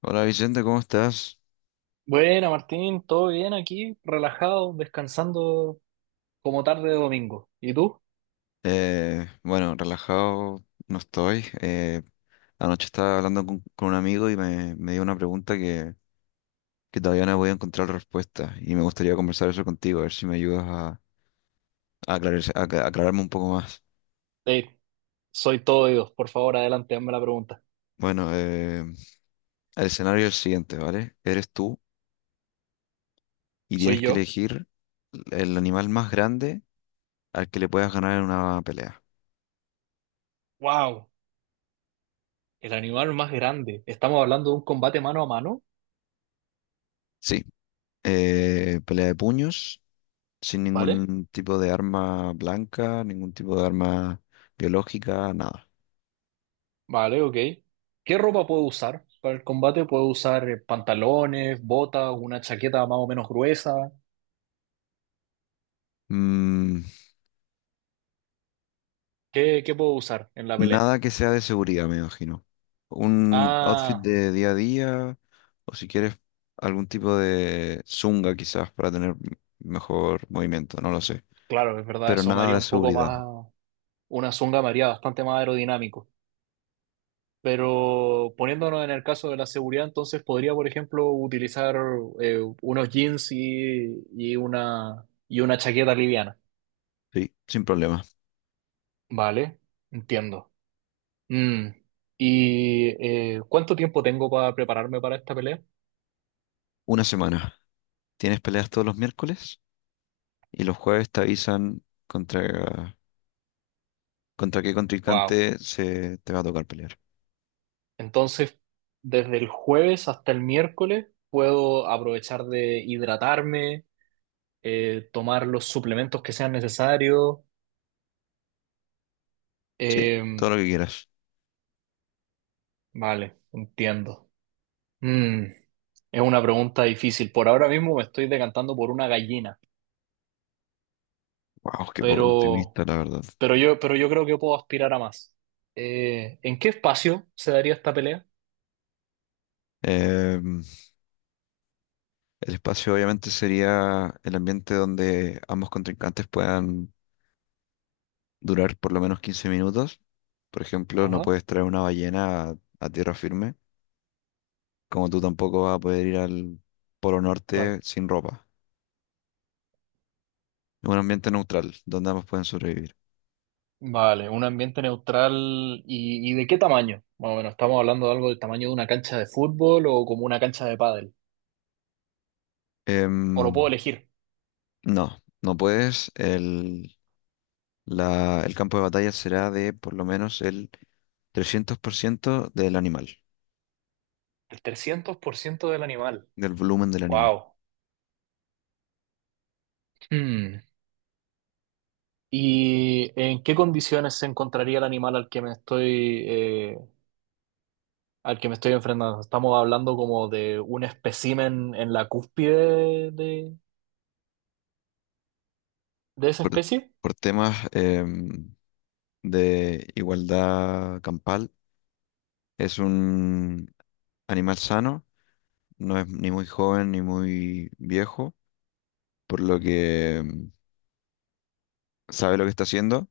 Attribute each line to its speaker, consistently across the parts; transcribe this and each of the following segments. Speaker 1: Hola Vicente, ¿cómo estás?
Speaker 2: Bueno, Martín, todo bien aquí, relajado, descansando como tarde de domingo. ¿Y tú?
Speaker 1: Bueno, relajado no estoy. Anoche estaba hablando con un amigo y me dio una pregunta que todavía no voy a encontrar respuesta y me gustaría conversar eso contigo, a ver si me ayudas a aclararme un poco más.
Speaker 2: Ey, soy todo oídos. Por favor, adelante, hazme la pregunta.
Speaker 1: Bueno, el escenario es el siguiente, ¿vale? Eres tú y
Speaker 2: ¿Soy
Speaker 1: tienes que
Speaker 2: yo?
Speaker 1: elegir el animal más grande al que le puedas ganar en una pelea.
Speaker 2: ¡Wow! El animal más grande. Estamos hablando de un combate mano a mano,
Speaker 1: Sí, pelea de puños sin
Speaker 2: ¿vale?
Speaker 1: ningún tipo de arma blanca, ningún tipo de arma biológica, nada.
Speaker 2: Vale, ok. ¿Qué ropa puedo usar para el combate? ¿Puedo usar pantalones, botas, una chaqueta más o menos gruesa?
Speaker 1: Mm,
Speaker 2: ¿Qué puedo usar en la pelea?
Speaker 1: Nada que sea de seguridad, me imagino. Un outfit
Speaker 2: Ah,
Speaker 1: de día a día, o si quieres, algún tipo de zunga quizás para tener mejor movimiento, no lo sé.
Speaker 2: claro, es verdad,
Speaker 1: Pero
Speaker 2: eso me
Speaker 1: nada
Speaker 2: haría
Speaker 1: de
Speaker 2: un poco
Speaker 1: seguridad,
Speaker 2: más, una zunga me haría bastante más aerodinámico. Pero poniéndonos en el caso de la seguridad, entonces podría, por ejemplo, utilizar unos jeans y una chaqueta liviana.
Speaker 1: sí, sin problema.
Speaker 2: Vale, entiendo. Mm, ¿Y cuánto tiempo tengo para prepararme para esta pelea?
Speaker 1: Una semana. Tienes peleas todos los miércoles y los jueves te avisan contra qué
Speaker 2: Wow.
Speaker 1: contrincante se te va a tocar pelear.
Speaker 2: Entonces, desde el jueves hasta el miércoles puedo aprovechar de hidratarme, tomar los suplementos que sean necesarios.
Speaker 1: Sí, todo
Speaker 2: Em,
Speaker 1: lo que quieras.
Speaker 2: vale, entiendo. Mm. Es una pregunta difícil. Por ahora mismo me estoy decantando por una gallina,
Speaker 1: Wow, qué poco
Speaker 2: pero,
Speaker 1: optimista, la verdad.
Speaker 2: pero yo creo que puedo aspirar a más. ¿En qué espacio se daría esta pelea?
Speaker 1: Em, el espacio obviamente sería el ambiente donde ambos contrincantes puedan durar por lo menos 15 minutos. Por ejemplo, no
Speaker 2: Ajá.
Speaker 1: puedes traer una ballena a tierra firme, como tú tampoco vas a poder ir al Polo
Speaker 2: Claro.
Speaker 1: Norte sin ropa. Es un ambiente neutral, donde ambos pueden sobrevivir.
Speaker 2: Vale, un ambiente neutral y ¿de qué tamaño? Bueno, bueno, estamos hablando de algo del tamaño de una cancha de fútbol o como una cancha de pádel. O lo puedo
Speaker 1: Em,
Speaker 2: elegir.
Speaker 1: no, no puedes. El campo de batalla será de por lo menos el 300%
Speaker 2: El 300% del animal.
Speaker 1: del volumen del animal.
Speaker 2: Wow. Hmm. ¿Y en qué condiciones se encontraría el animal al que me estoy al que me estoy enfrentando? Estamos hablando como de un espécimen en la cúspide de esa especie.
Speaker 1: Por temas de igualdad campal. Es un animal sano, no es ni muy joven ni muy viejo, por lo que sabe lo que está haciendo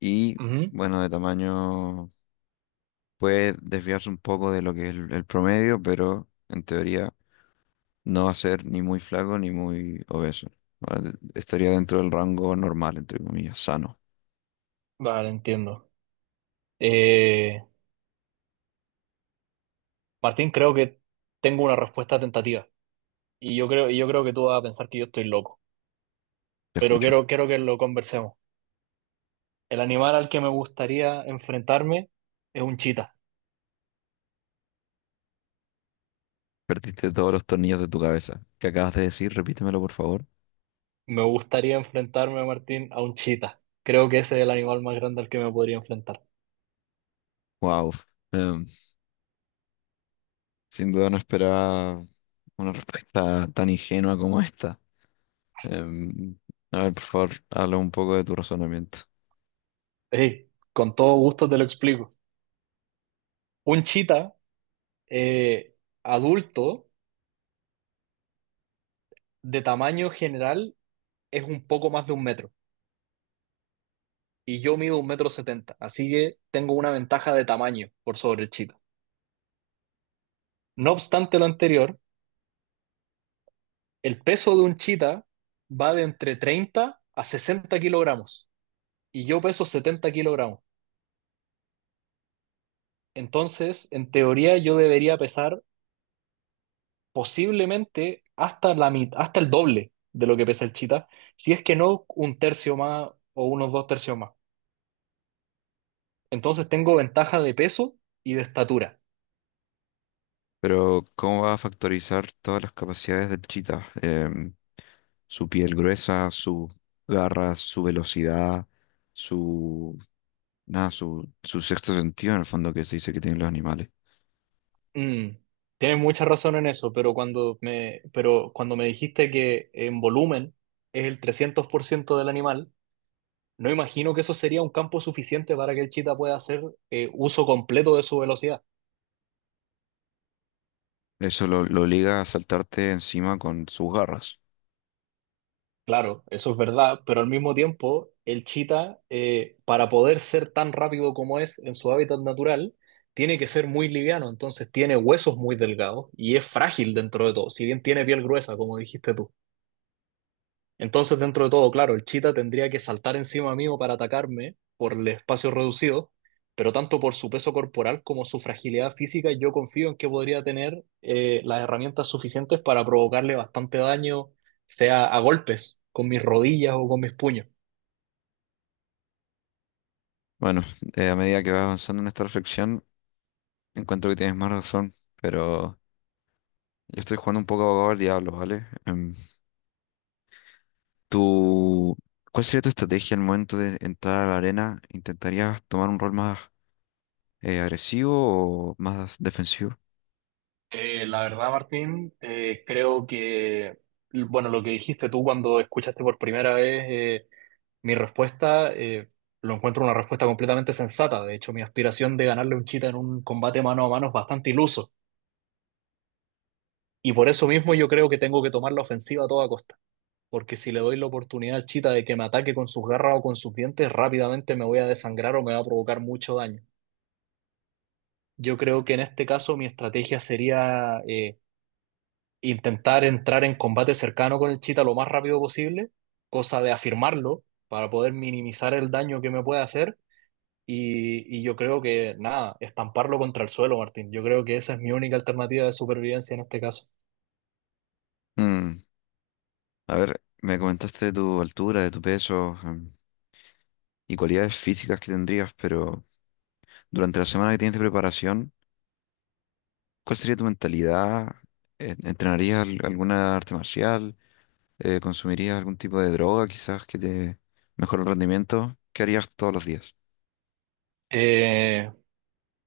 Speaker 1: y,
Speaker 2: Ujú.
Speaker 1: bueno, de tamaño puede desviarse un poco de lo que es el promedio, pero en teoría no va a ser ni muy flaco ni muy obeso. ¿Vale? Estaría dentro del rango normal, entre comillas, sano.
Speaker 2: Vale, entiendo. Eh, Martín, creo que tengo una respuesta tentativa. Y yo creo que tú vas a pensar que yo estoy loco.
Speaker 1: Te
Speaker 2: Pero
Speaker 1: escucho.
Speaker 2: quiero que lo conversemos. El animal al que me gustaría enfrentarme es un chita.
Speaker 1: Perdiste todos los tornillos de tu cabeza. ¿Qué acabas de decir? Repítemelo, por favor.
Speaker 2: Me gustaría enfrentarme, Martín, a un chita. Creo que ese es el animal más grande al que me podría enfrentar.
Speaker 1: Wow, em, sin duda no esperaba una respuesta tan ingenua como esta. Em, a ver, por favor, habla un poco de tu razonamiento.
Speaker 2: Ey, con todo gusto te lo explico. Un chita eh, adulto de tamaño general es un poco más de un metro. Y yo mido 1,70 m, así que tengo una ventaja de tamaño por sobre el chita. No obstante lo anterior, el peso de un chita va de entre 30 a 60 kg y yo peso 70 kg. Entonces, en teoría, yo debería pesar posiblemente hasta el doble de lo que pesa el chita, si es que no un tercio más o unos dos tercios más. Entonces tengo ventaja de peso y de estatura.
Speaker 1: Pero, ¿cómo va a factorizar todas las capacidades del chita? Su piel gruesa, sus garras, su velocidad, su, nada, su sexto sentido, en el fondo, que se dice que tienen los animales.
Speaker 2: Mm, tienes mucha razón en eso, pero cuando me dijiste que en volumen es el 300% del animal, no imagino que eso sería un campo suficiente para que el chita pueda hacer uso completo de su velocidad.
Speaker 1: Eso lo obliga a saltarte encima con sus garras.
Speaker 2: Claro, eso es verdad, pero al mismo tiempo, el chita, para poder ser tan rápido como es en su hábitat natural, tiene que ser muy liviano, entonces tiene huesos muy delgados y es frágil dentro de todo, si bien tiene piel gruesa, como dijiste tú. Entonces, dentro de todo, claro, el Cheetah tendría que saltar encima mío para atacarme por el espacio reducido, pero tanto por su peso corporal como su fragilidad física, yo confío en que podría tener las herramientas suficientes para provocarle bastante daño, sea a golpes, con mis rodillas o con mis puños.
Speaker 1: Bueno, a medida que vas avanzando en esta reflexión, encuentro que tienes más razón, pero yo estoy jugando un poco abogado al diablo, ¿vale? Tú, ¿Cuál sería tu estrategia al momento de entrar a la arena? ¿Intentarías tomar un rol más agresivo o más defensivo?
Speaker 2: La verdad, Martín, creo que, bueno, lo que dijiste tú cuando escuchaste por primera vez mi respuesta, lo encuentro una respuesta completamente sensata. De hecho, mi aspiración de ganarle un chita en un combate mano a mano es bastante iluso. Y por eso mismo yo creo que tengo que tomar la ofensiva a toda costa. Porque si le doy la oportunidad al chita de que me ataque con sus garras o con sus dientes, rápidamente me voy a desangrar o me va a provocar mucho daño. Yo creo que en este caso mi estrategia sería intentar entrar en combate cercano con el chita lo más rápido posible, cosa de afirmarlo para poder minimizar el daño que me puede hacer. Y yo creo que, nada, estamparlo contra el suelo, Martín. Yo creo que esa es mi única alternativa de supervivencia en este caso.
Speaker 1: Mm, a ver, me comentaste de tu altura, de tu peso, y cualidades físicas que tendrías, pero durante la semana que tienes de preparación, ¿cuál sería tu mentalidad? ¿Entrenarías alguna arte marcial? ¿Consumirías algún tipo de droga quizás que te mejore el rendimiento? ¿Qué harías todos los días?
Speaker 2: Eh,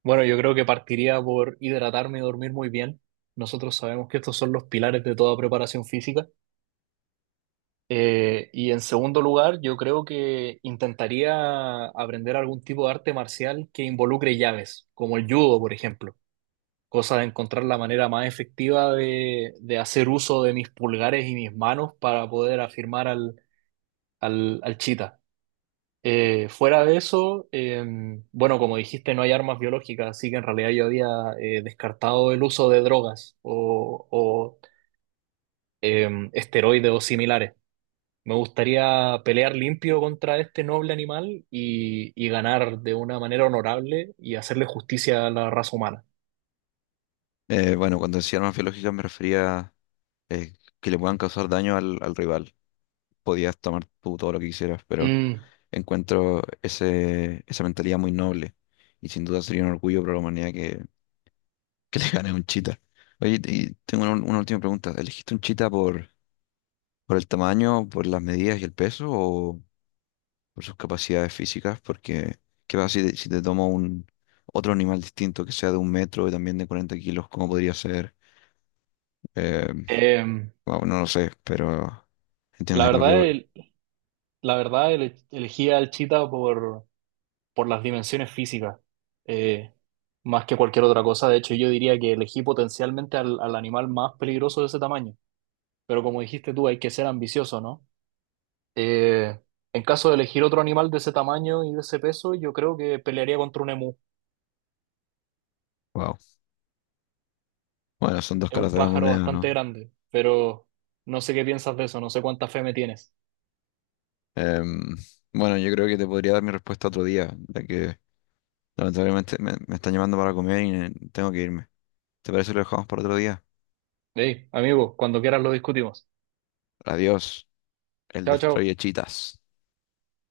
Speaker 2: bueno, yo creo que partiría por hidratarme y dormir muy bien. Nosotros sabemos que estos son los pilares de toda preparación física. Y en segundo lugar, yo creo que intentaría aprender algún tipo de arte marcial que involucre llaves, como el judo, por ejemplo. Cosa de encontrar la manera más efectiva de hacer uso de mis pulgares y mis manos para poder afirmar al chita. Fuera de eso, bueno, como dijiste, no hay armas biológicas, así que en realidad yo había descartado el uso de drogas o esteroides o similares. Me gustaría pelear limpio contra este noble animal y ganar de una manera honorable y hacerle justicia a la raza humana.
Speaker 1: Bueno, cuando decía armas biológicas me refería eh, que le puedan causar daño al rival. Podías tomar tú todo lo que quisieras, pero
Speaker 2: Mm,
Speaker 1: encuentro esa mentalidad muy noble y sin duda sería un orgullo para la humanidad que le gane a un chita. Oye, y tengo una última pregunta. ¿Elegiste un chita por el tamaño, por las medidas y el peso o por sus capacidades físicas? Porque ¿qué pasa si te, tomo un otro animal distinto que sea de 1 metro y también de 40 kilos? ¿Cómo podría ser? Eh,
Speaker 2: eh,
Speaker 1: wow, no lo sé, pero
Speaker 2: la
Speaker 1: entiendes a lo que
Speaker 2: verdad,
Speaker 1: voy.
Speaker 2: el- la verdad, elegí al chita por las dimensiones físicas, eh, más que cualquier otra cosa. De hecho, yo diría que elegí potencialmente al animal más peligroso de ese tamaño. Pero como dijiste tú, hay que ser ambicioso, ¿no? Eh, en caso de elegir otro animal de ese tamaño y de ese peso, yo creo que pelearía contra un emú.
Speaker 1: Wow. Bueno, son dos
Speaker 2: Es
Speaker 1: caras
Speaker 2: un
Speaker 1: de la
Speaker 2: pájaro
Speaker 1: moneda,
Speaker 2: bastante
Speaker 1: ¿no?
Speaker 2: grande, pero no sé qué piensas de eso, no sé cuánta fe me tienes.
Speaker 1: Em, bueno, yo creo que te podría dar mi respuesta otro día, ya que lamentablemente me están llamando para comer y tengo que irme. ¿Te parece que lo dejamos para otro día?
Speaker 2: Hey, amigo, cuando quieras lo discutimos.
Speaker 1: Adiós, el
Speaker 2: Chao, chao.
Speaker 1: destruye chitas.